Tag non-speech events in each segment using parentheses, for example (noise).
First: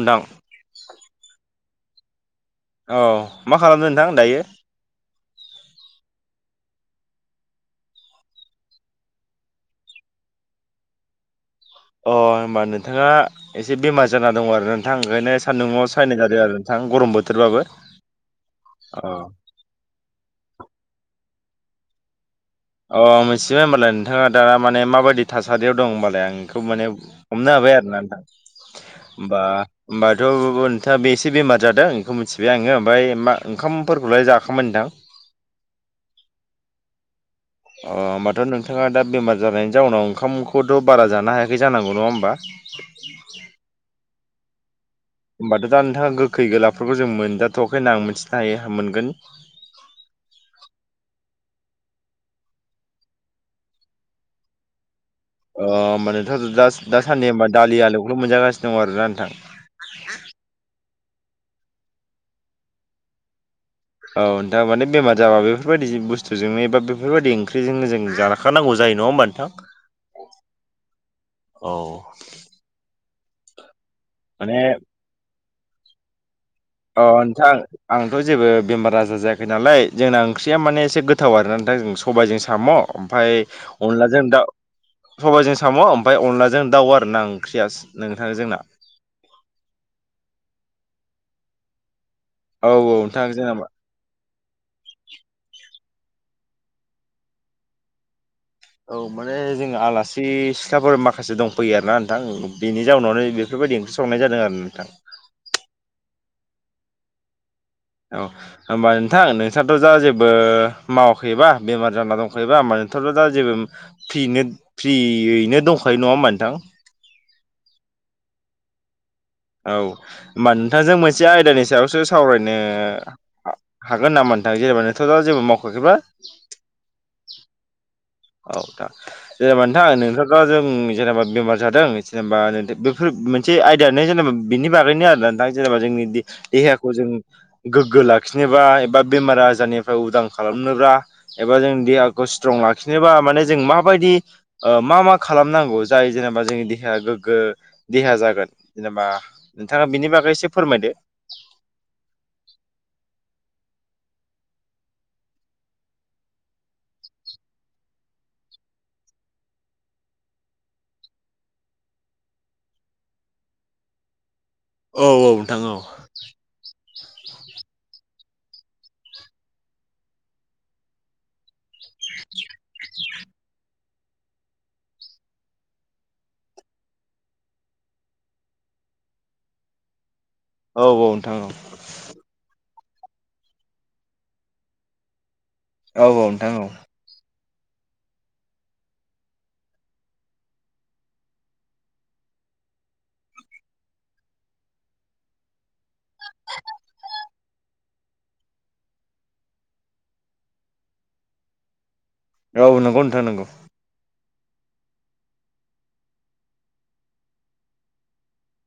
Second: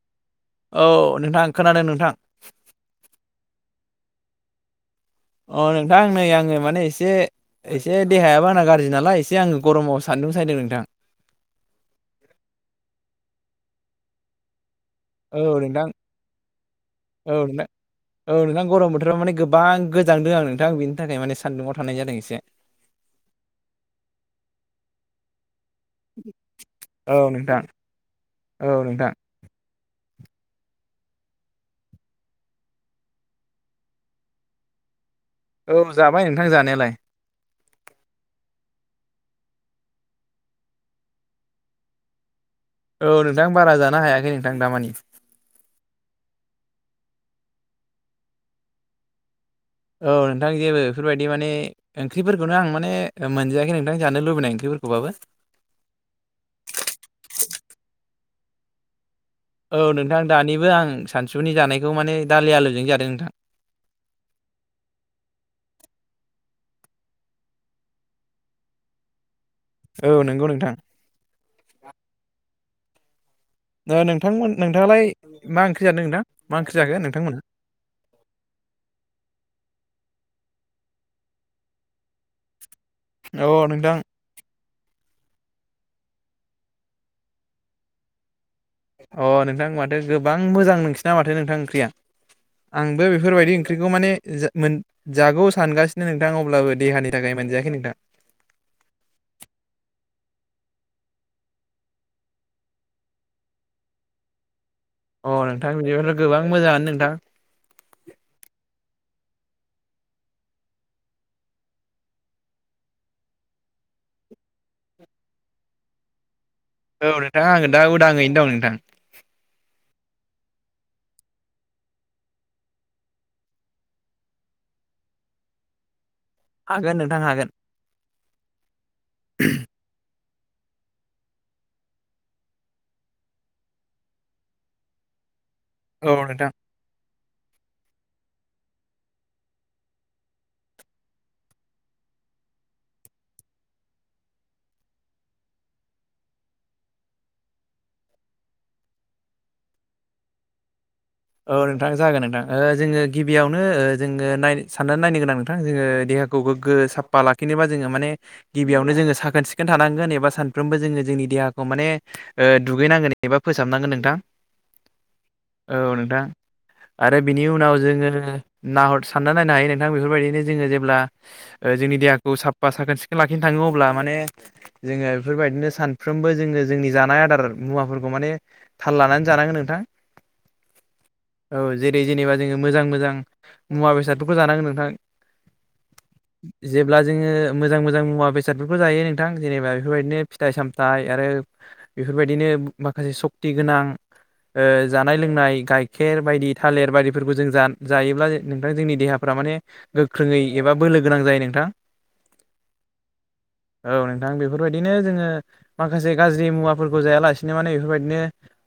उन्दां औ नोंथां खोनादों नोंथां औ मा खालामदों नोंथां दायो अ नोंथां नै आङो माने एसे एसे देहायाबो आंना गाज्रि नालाय एसे आङो गरमाव सान दुं सायदों नोंथां अ होमबा नोंथाङा एसे बेमार जाना दं आरो नोंथां ओंखायनो औ नोंथां सान्दुुंआव सायनाय जादों आरो नोंथां गरम औ नोंथां बोथोरबाबो औ नोंथां गरम अ बोथोराव माने गोबां गोजांदों आं नोंथां बेनि थाखाय माने सान्दुङाव थानाय जादों एसे अ मिथिबाय होनबालाय नोंथाङा दा माने माबायदि थासा रियाव दं होमबालाय आं बेखौ माने औ हमनो नोंथां हाबाय आरो ना नोंथां औ नोंथां होमबा होमबा (unintelligible) नोंथाङा बे एसे बेमार जादों बेखौ मिथिबाय आङो ओमफ्राय मा ओंखामफोरखौलाय जाखांबाय नोंथां? औ जाबाय नोंथां जानायालाय अ होमबाथ नोंथाङा दा बेमार जानायनि जाउनाव ओंखामखौथ बारा जानो हायाखै जानांगौ नङा होमबा? औ नोंथां बारा जानो हायाखै नोंथां दा‌ मानि होमबाथ दा नोंथाङा गोखै गोलाफोरखौ जों मोनजाथआखै हायो‌ मोनगोन बिदि माने ओंख्रिफोरखौनो आं माने मोनजायाखै नोंथां जानो लुबैनाय ओंख्रिफोरखौबाबो अ होमबा नोंथां दास दासानदि होमबा दालि आलुखौल मोनजागासिनो दङ आरो ना नोंथां? औ नोंथां दानिबो आं सानसुनि जानायखौ माने दालि आलुजोंनो जादों नोंथां औ नोंथां माने बेमार जाबा बेफोरबायदि बुस्थुजोंनो एबा बेफोरबायदि ओंख्रिजोंनो जों जाखानांगौ जाय नङा होनबा नोंथां? औ नंगौ नोंथां औ नोंथांमोन माने नोंथाङालाय मा ओंख्रि जादों नोंथां? मा ओंख्रि जाखो अ नोंथांमोना? नोंथां आंथ जेबो बेमार आजार जायाखै नालाय जोंना ओं ख्रिया माने एसे गोथाव आरो ना नोंथां सबायजों साम ओमफ्राय अ नोंथां अनलाजों दाव सबायाइजों साम ओमफ्राय अनदलाजों दाउ आरो ना ओंख्रिया नोंथां जोंना अ नोंथां माथो गोबां मोजां नोंसिना माथो नोंथां ओंख्रिया औ आंबो नोंथां जोंना बेफोरबायदि मा ओंख्रिखौ माने मोन जागौ सानगा- नो‌ नोंथां अब्लाबो देहानि थाखाय मोनजायाखै नोंथां औ माने जों आलासि सिख्लाफोर माखासे दंफैयो आरोना नोंथां बेनि जाउनावनो बेफोर बायदि ओंख्रि संनाय जादों आरो नोंथां अ नोंथां बिदिबाथ गोबां मोजाङानो नोंथां औ होमबा नोंथां नोंस्राथ दा जेबो मावाखैबा बेमार जाना दंखायोबा होनबा नोंथाङाथ दा जेबो पियैनो फ्रियैनो दंखायो नंङा होमबा नोंथां? औ नोंथां आंङो दा उदांङै नों दं नोंथां औ होमबा नोंथांजों मोनसे आयदानि सायावसो सावरायनो हागोन नामा नोथां जेनेबा नोंथांङाथ जेबो मावखाखैबा? हागोन नोंथां हागोन औ नोंथां जेनेबा नोंथां नोंथ जों जेनेबा बेमार जादों जेनेबा बेफोर मोनसे आयदायानो जेनेबा बिनि बागैनो आरो ना नोंथां जेनेबा जोंनि औ दे- नोंथां देहाखौ जों गोग्गो लाखिनोबा एबा बेमार आजारनिफ्राय उदां खालामनोबा एबा जों देहाखौ स्तंलाख खिनोबा माने जों माबायदि ओ मा मा खालामनांगौ जाय जेनेबा जोंनि देहाया गोग्गो देहा जागोन जेनेबा नोंथांङा बिनि बागै एसे फोरमायदो औ नोंथां जागोन नोंथां ओ जोंङो गिबियावनो जोंङो साननानै नायनो गोनां नोंथां जोंङो खौ गोग्गो साफा लाखिनोबा जोंङो माने गिबियावनो जोंङो साखोन सिखोन थानांगोन एबा सानफ्रोमबो जोङो जों देहाखौ माने ओ दुगैनांगोन एबा फोसाबनांगोन नोंथां औ औ नोंथां औ दा आरो बिनि उनाव जोंङो नाहर सानना नायनो हायो नोंथां बेफोरबायदिनो जोंङो जेब्ला जोंनि देहाखौ साफा साखोन सिखो लाखिनो थांङो अब्ला माने जोंङो बेफोरबायदिनो सानफ्रोमबो जोंङो जोंनि जानाय आदार मुवाफोरखौ माने थाल लानानै जानांगोन नोंथां औ औ नोंथां औ जेरै जेनेबा जोंङो मोजां मोजां मुवा बेसादफोरखौ जानांगोन नोंथां औ नोंथां औ जेब्ला जोंङो मोजां मोजां मुवा बेसादफोरखौ जायो नोंथां जेनेबा बेफोरबायदिनो फिथाइ सामथाइ आरो बेफोरबायदिनो माखासे सखति गोनां जानाय लोंनाय गाइखेर बायदि थालेर बायदि फोरखौ जों जायोब्ला नोंथां जोंनि देहाफ्रा माने गोख्रोंङै एबा बोलो गोनां जायो नोंथा औ नंगौ नोंथां नंगौ औ नोंथां बेफोरबायदिनो जोंङो माखासे गाज्रि मुवाफोरखौ जाया लासेनो माने बेफोरबायदिनो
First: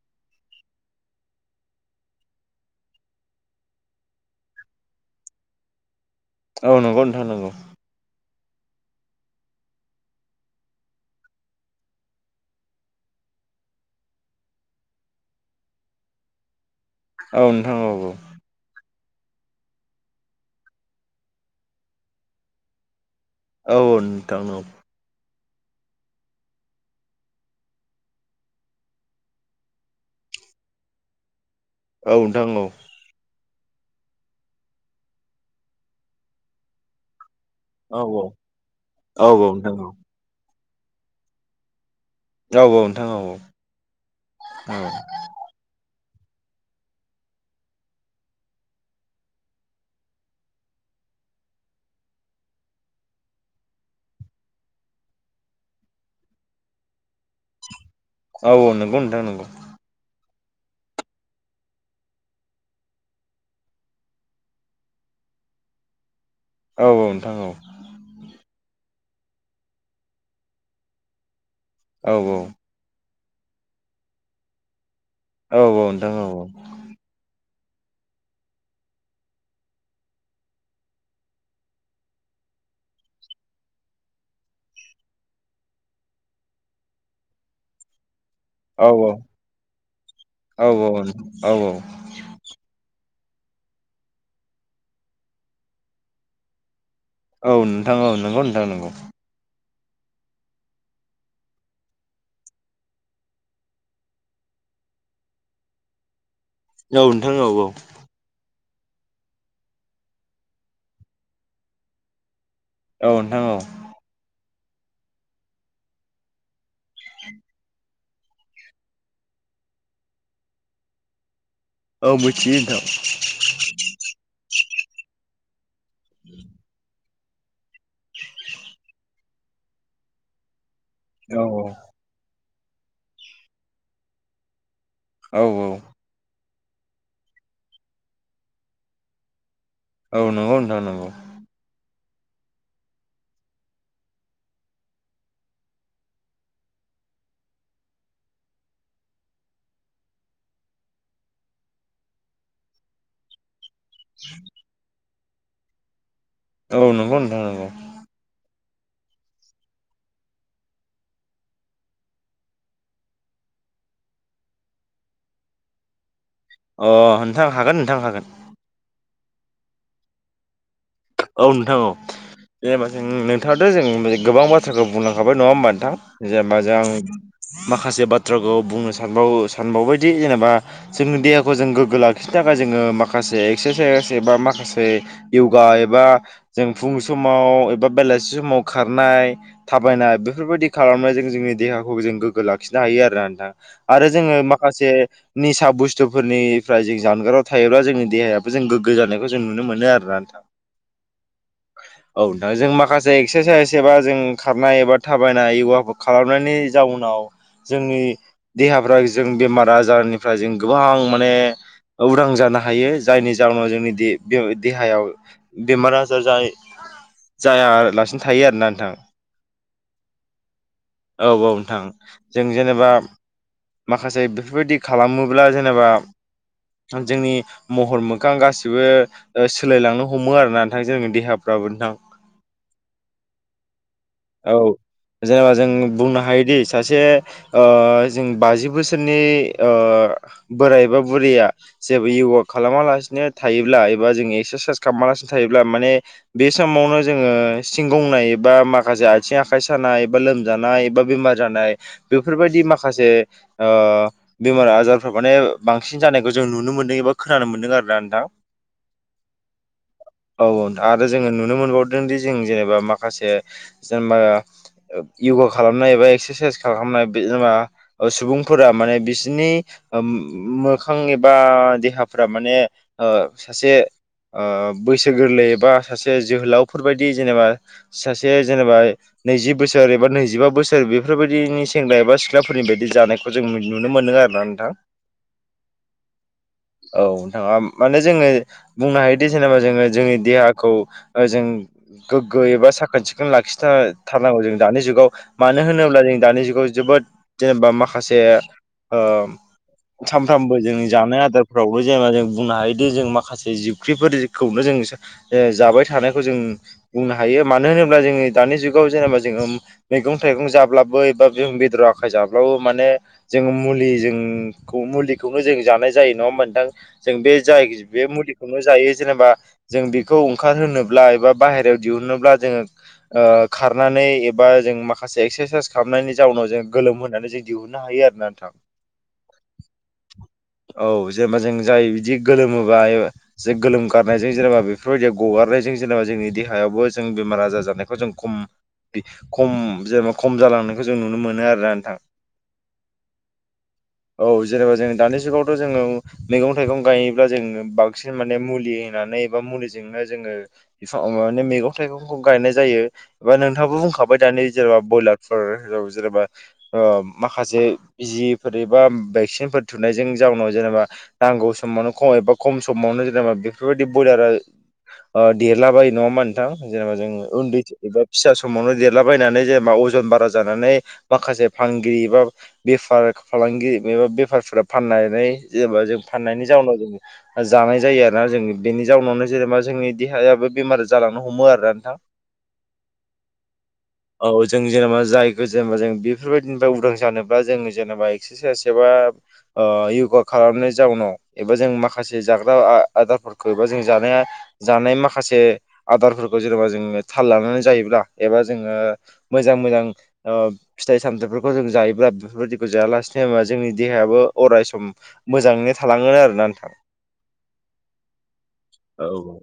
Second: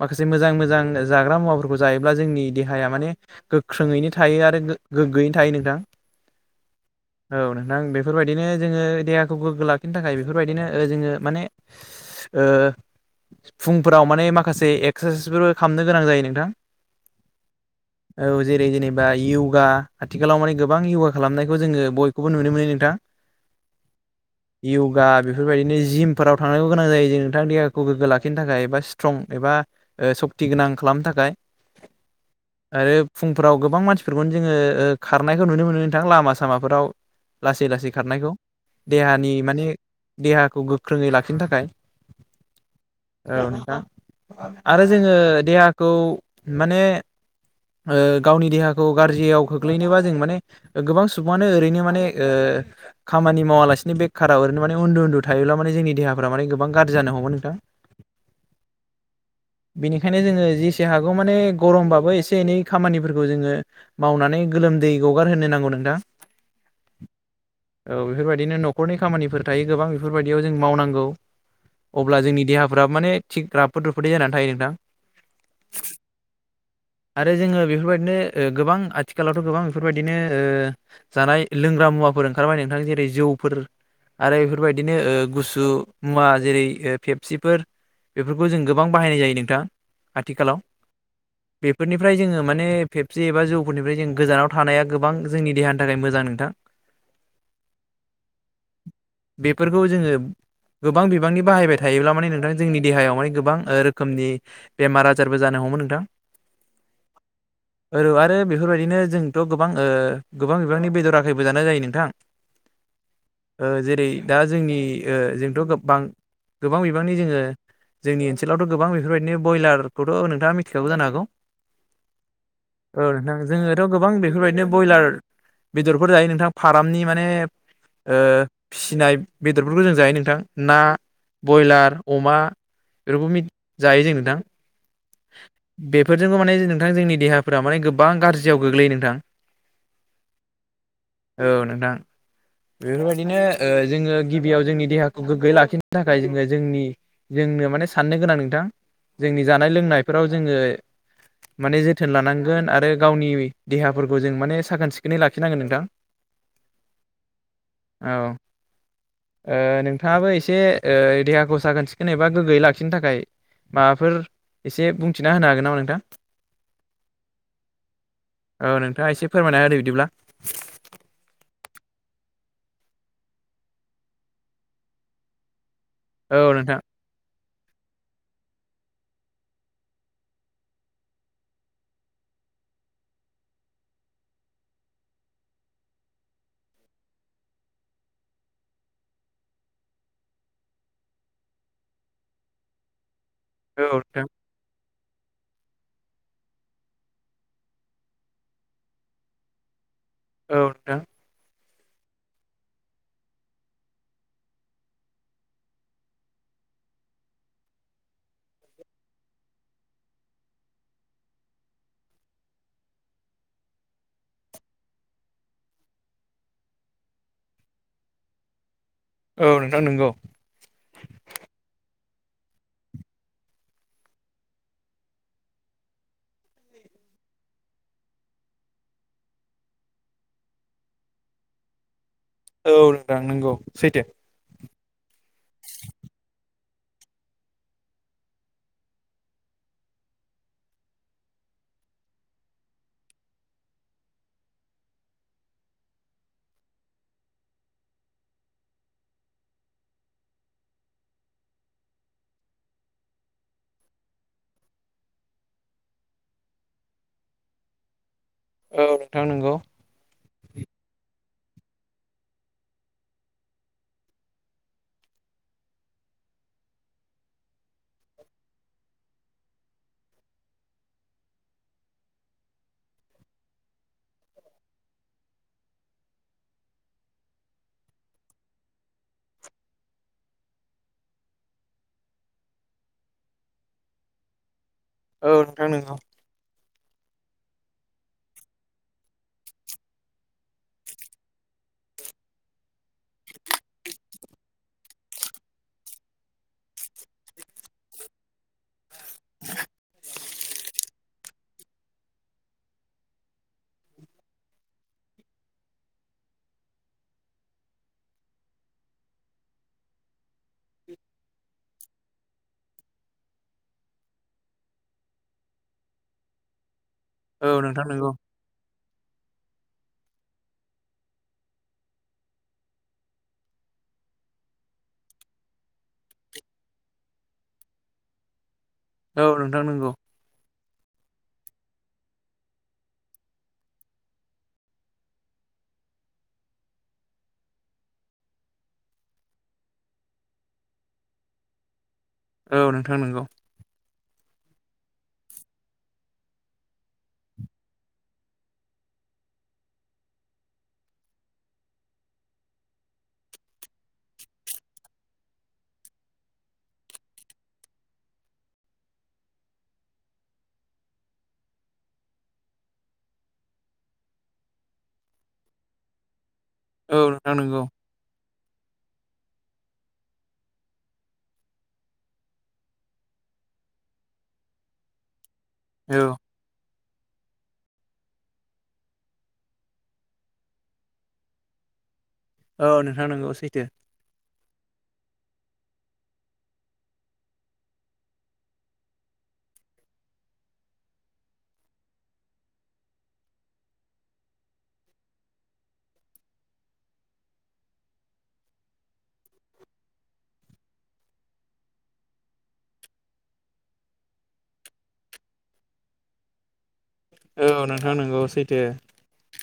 माखासे मोजां मोजां जाग्रा मुवाफोरखौ जायो ब्ला जोंनि देहाया माने गोख्रोङैनो थायो आरो गोग्गोयैनो थायो नोंथां औ नंगौ नोंथां नंगौ बिदिनो जोंङो देहाखौ गोग्गो लाखिनो थाखाय बेफोरबायदिनो जोंङो माने फुंफोराव माने माखासे एक्सारसाइसफोरबो खालामनो गोनां जायो नोंथां औ नोंथां औ औ बा य'गा आथिखालाव माने गोबां य'गा खालामनायखौ जोंङो बयखौबो नुनो मोनो नोंथां औ नोंथां औ य'गा बेफोरबायदिनो जिमफोराव थांनांगौ गोनां जायो जे नोंथां देहाखौ गोग्गो लाखिनो थाखाय एबा स्ट्रं एबा स फुथिगोनां खालामनो थाखाय औ नोंथां औ फोराव गोबां मानसिफोरखौनो जोंङो खारनायखौ नुनो मोनो नोंथां लामा सामाफोराव लासै लासै औ खारनायखौ औ देहानि माने नोंथां औ देहाखौ गोख्रोंङै लाखिनो थाखाय औ नोंथां औ नोंथां औ आरो जोंङो देहाखौ माने गावनि देहाखौ गाज्रियाव खोख्लैनोबा जों माने गोबां सुबुङानो ओरैनो माने खामानि मावालासिनो बेखार रनो माने उन्द उन्दु थायोब्ला माने जोंनि देहाफोरा माने गोबां गाज्रि जानो हमो नोंथां औ औ नंगौ नोंथां नगौ जोङो जेसे हागौ माने गरमबाबो एसे एनै खामानिफोरखौ जोंङो मावनानै गोलोमदै गगार होनो नांगौ नोंथां औ नोंथां औ औव बेफोरबायदिनो न'खरनि खामानिफोर थायो गोबां बेफोरबायदियाव जों मावनांगौ। औ अब्ला जोंनि देहाफोरा माने थिग राफोद रुफोदै जानानै थायो नोंथां। औव आरो जोङो बेफोरबायदिनो ओ गोबां आथिखालावथ' गोबां बेफोरबायदिनो ओ जानाय लोंग्रा मुवाफोर थार माने नोंथां जेरै जौफोर आरो बेफोरबायदिनो ओ गुसु मुवा जेरै ओ फेपसिफोर बेफोरखौ जों गोबां औ बाहायनाय जायो नोंथां आथिखालाव औ औ बेफोरनिफ्राय जोङो माने फेप सि एबा जौफोरनिफ्राय जों गोजानाव थानाया गोबां जोंनि देहानि थाखाय मोजां नोंथां। औव नोंथां औव नंगौ नोंथां नोंगौ। बेफोरखौ जोङो गोबां बिबांनि बाहायबाय थायोब्ला माने नोंथां जोंनि देहायाव हाय गोबां ओ रोखोमनि बेमार आजारबो जानो हमोमोन नों औव नोंथां औव औव औ आरो बेफोरबायदिनो जोंथ' गोबां ओ गोबां बिबांनि बेदर आखायबो जानाय जायो नोंथां। औ नोंथां औ ओ जेरै दा जोंनि ओ जोंथ' गोबां गोबां बिबांनि जोङो जोंनि ओनसोलावथ' गोबां बेफोरबायदिनो बयलारखौथ' नोंथाङा मिथि खाबाय जानो हागौ। औव मिथि औ नोंथां जोङोथ' गोबां बेफोरबायदिनो बयलार बेदरफोर जायो नोंथां फारामनि माने ओ फिसिनाय बेदरफोरखौ जों जायो नोंथां ना औ औ बयलार अमा बेफोरखौ मि जायो जोङो नोंथां। औ बेफोरजोंबो माने नोंथां जोंनि देहाफोरा माने गोबां गाज्रियाव गोग्लैयो नोंथां। औ नोंगौ नोंथां नोंगौ। औ नोंथां बेफोरबायदिनो ओ जोङो गिबियाव जोंनि देहाखौ गोग्गोयै लाखिनो थाखाय जोङो जोंनि जों जोंनो माने साननो गोनां नोंथां जोंनि जानाय लोंनायफोराव जोङो माने जोथोन लानांगोन आरो गावनि देहाफोरखौ जों माने साखोन सिखोनै लाखिनांगोन नोंथां। औ नोंगौ नोंथां नोंगौ। औ ओ नोंथाङाबो एसे ओ देहाखौ साखोन सिखोन एबा गोग्गोयै लाखिनो थाखाय माबाफोर एसे बुंथिना होनो हागोन नामा नोंथां। अ नोंथां हागोन नोंथां हागोन। औ नोंथाङा एसे फोरमायना होदो बिदिब्ला। औव नोंथां औव देबा जों नोंथाङाथ' जों गोबां बाथ्राखौ बुंलांखाबाय नङा होमबा नोंथां। औ जेनबा नोंथां जां माखासे बाथ्राखौ बुंनो सानबावो सानबावबायदि जेनेबा जोंनि देहाखौ जों गोग्गो लाखिनो थाखाय जोङो माखासे एक्सासाइस एबा माखासे यगा ए बा जों फुं समाव एबा बेलासि समाव खारनाय थाबायनाय बेफोरबायदि खा लामनायजों जोंनि देहाखौ जों गोगो लाखिनो हायो आरोना नोंथां औ आरो नोंथां जोङो माखासे निसा बुस्थुफोरनिफ्राय जों जानगाराव थायोब्ला जोंनि देहायाबो जों गोगो जानायखौ जों नुनो मोनो आरो ना नोंथां। औ नोंथां (unintelligible) औ नोंथां जों माखासे एक्सासाइस एबा जों खारनाय एबा थाबायनाय य'गाखौ खालामनायनि जाउनाव जोंनि देहाफ्रा जों बेमार आजारनिफ्राय जों गोबां माने उदां जानो हायो जायनि जाउनाव जोंनि दे-दो-देहायाव बेमार आजार जाय जायालासिनो थायो आरोना नोंथां। औ नोंथां नंगौ औ औ नोंथां। जों जेनेबा माखासे बेफोरबायदि खालामोब्ला जेनेबा जोंनि महर मोखां गासिबो ओ सोलायलांनो हमो आरोना नोंथां जोंनि देहाफ्राबो नोंथां। औ नोंथां नोंगौ सैथो। औ जेनेबा जों बुंनो हायोदि सासे ओ जों बाजि बोसोरनि ओ बोराय बा बुरैया जेबो य'गा खालामालासिनो थायोब्ला एबा जोंनि एक्सारसाइस खामालासिनो थायोब्ला माने बे समावनो जोङो सिंगंनाय बा माखासे आइथिं आखाइ सा नाय बा लोमजानाय बा बेमार जानाय बेफोरबायदि माखासे ओ बेमारा आजारफ्रा माने बांसिन जानायखौ जों नुनो मोनदों एबा खोनानो मोन्दों आरोना नोंथां औ नोंथां नंगौ औ नोंथां आरो जोङो नुनो मोनबावदों दि जों जेनेबा माखासे जेनेबा य'गा खालामनाय एबा एक्सारसाइस खालामनाय बे जेनबा सुबुंफोरा माने बिसिनि मोखां एबा देहाफ्रा माने ओ सासे ओ बैसो गोरलै एबा सासे जोहोलावफोरबायदि जेनेबा सासे जेनेबा नैजि बोसोर एबा नैजिबा बोसोर बेफोरबायदिनि सेंग्रा एबा सिख्लाफोरनि बायदि जानायखौ जों मो नुनो मोनो नो आरोना नोंथां औ नोंथां नोंगौ औ नोंथाङा माने जोङो बुंनो हायोदि जेनेबा जोङो जोंनि देहाखौ ओ जों गोगो एबा साख खोन सिखोन लाखिाथारनांगौ जों दानि जुगाव मानो होनोब्ला जों दानि जुगाव जोबोद जेनेबा माखासे ओ सानफ्रामबो जोंनि जानाय आदारफोरावबो जेनेबा जों बुंनो हायोदि जों माखासे जिबख्रिफोरजिखौनो जों ओ जाबाय थानायखौ जों बुंनो हायो मानो होनोब्ला जोङो दा दानि जुगाव जनेबा जोङो मैगं थायगं जाब्लाबो एबा जों बेदर आखाय जाब्लाबो माने जों मुलिजों मुलिखौनो जों जानाय जायो नङा होमबा नोंथां। जों बे औ जाय नोंथां बे नंगौ मुलि जायो जेनेबा जों बेखौ ओंखार होनोब्ला एबा बायहाराआव दिहुननोब्ला जोङो खारनानै एबा जों माखासे एक्सारसाइस खालामनायनि जाउनाव जों गोलोम होनानै जों दिहुननो हायो आरोना नोंथां। औ नोंथां नंगौ। औ जेनेबा जों जाय बिदि गोलोमोबा एबा जे गोलोम गारनायजों जेनेबा बेफोरबायदि गगार हरनायजों जेनेबा जोंनि देहायावबो जों बेमार आजार जानायखौ जों खम खम जेनेबा खम जालांनायखौ जों नुनो मोनो आरोना नोंथां। औ नोंथां नंगौ। औ जेनेबा जों दानि जुगावथ' जोङो मैगं थाइगं गायोब्ला जोङो बांसिनै माने मुलि होनानै एबा मुलिजोंनो जों (unintelligible) मैगं थाइगंखौ गायनाय जायो एबा नोंथाङाबो बुंखाबाय दानि जेनेबा ब्रयलार (unintelligible) जेनेबा ओ माखासे बिजिफोर एबा भेक्सिनफोर थुना नायजों जाउनाव जेनेबा नांगौ समावनो खम एबा खम समावनो जेनेबा बेफोरबायदि बयलारा ओ देरला बायो नङामा नोंथां जेनेबा औ जों नोंथां उन्दै नंगौ एबा फिसा समावनो देरलाबायनानै जेनेबा अजन बारा जानानै माखासे फालांगिरि एबा बेफार फालांगिरि एबा बेफारफोरा फाननानै जेनेबा जों औ फाननायनि जाउनाव जों जानाय जायो आरोना। जों बेनि जाउनावनो जेनेबा जोंनि देहायाबो बेमार जालांनो हमो आरोना नोंथां। औ नोंथां नंगौ सैथो। औ जों जेनेबा जायखौ जेनेबा जों बेफोरबायदिनिफ्राय उदां जानोब्ला जों जेनेबा एक्सारसाइस एबा ओ य'गा खालामनाय जाउनाव एबा जों माखासे जाग्रा आदारफोरखौ एबा जों जानाय जानाय माखासे आदारफोरखौ जेनेबा जोङो थाल लानानै जायोब्ला एबा जोङो मोजां मोजां मोजां ओ फिथाइ सामथाइफोरखौ जों जायोब्ला बेफोरबायादिखौ जायालासेनो मा जोंनि देहायाबो अरायसम मोजाङैनो थालाङो आरोना नोंथां। औ नोंथां नोंगौ सैथो। औ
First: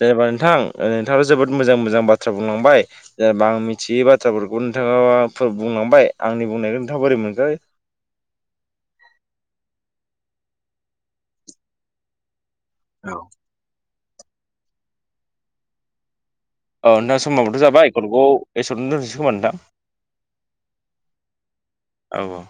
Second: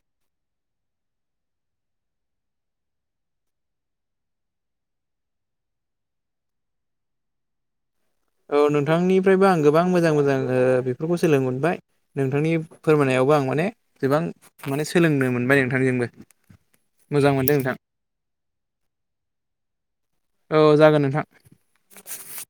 जेनेबा नोंथां नोंथाङा जोबोद मोजां मोजां बाथ्रा बुंलांबाय जेनेबा आं मिथियै बाथ्राफोरखौ नोंथाङा बुंलांबाय आंनि बुंनायखौ नोंथाङा बोरै मोनखो? औ नोंथांनिफ्रायबो आं गोबां मोजां मोजां ओ बेफोरखौ सोलों मोनबाय नोंथांनि औ फोरमायनायावबो आं माने गोबां माने सोलोंनो मोनबाय नोंथांजोंबो। औ नोंथां मोजां मोनदों समाबोथ' नोंथां जाबाय फनखौ एसेआवनो दोनथ'नोसै खोमा नोंथां। औ नोंथां औ औ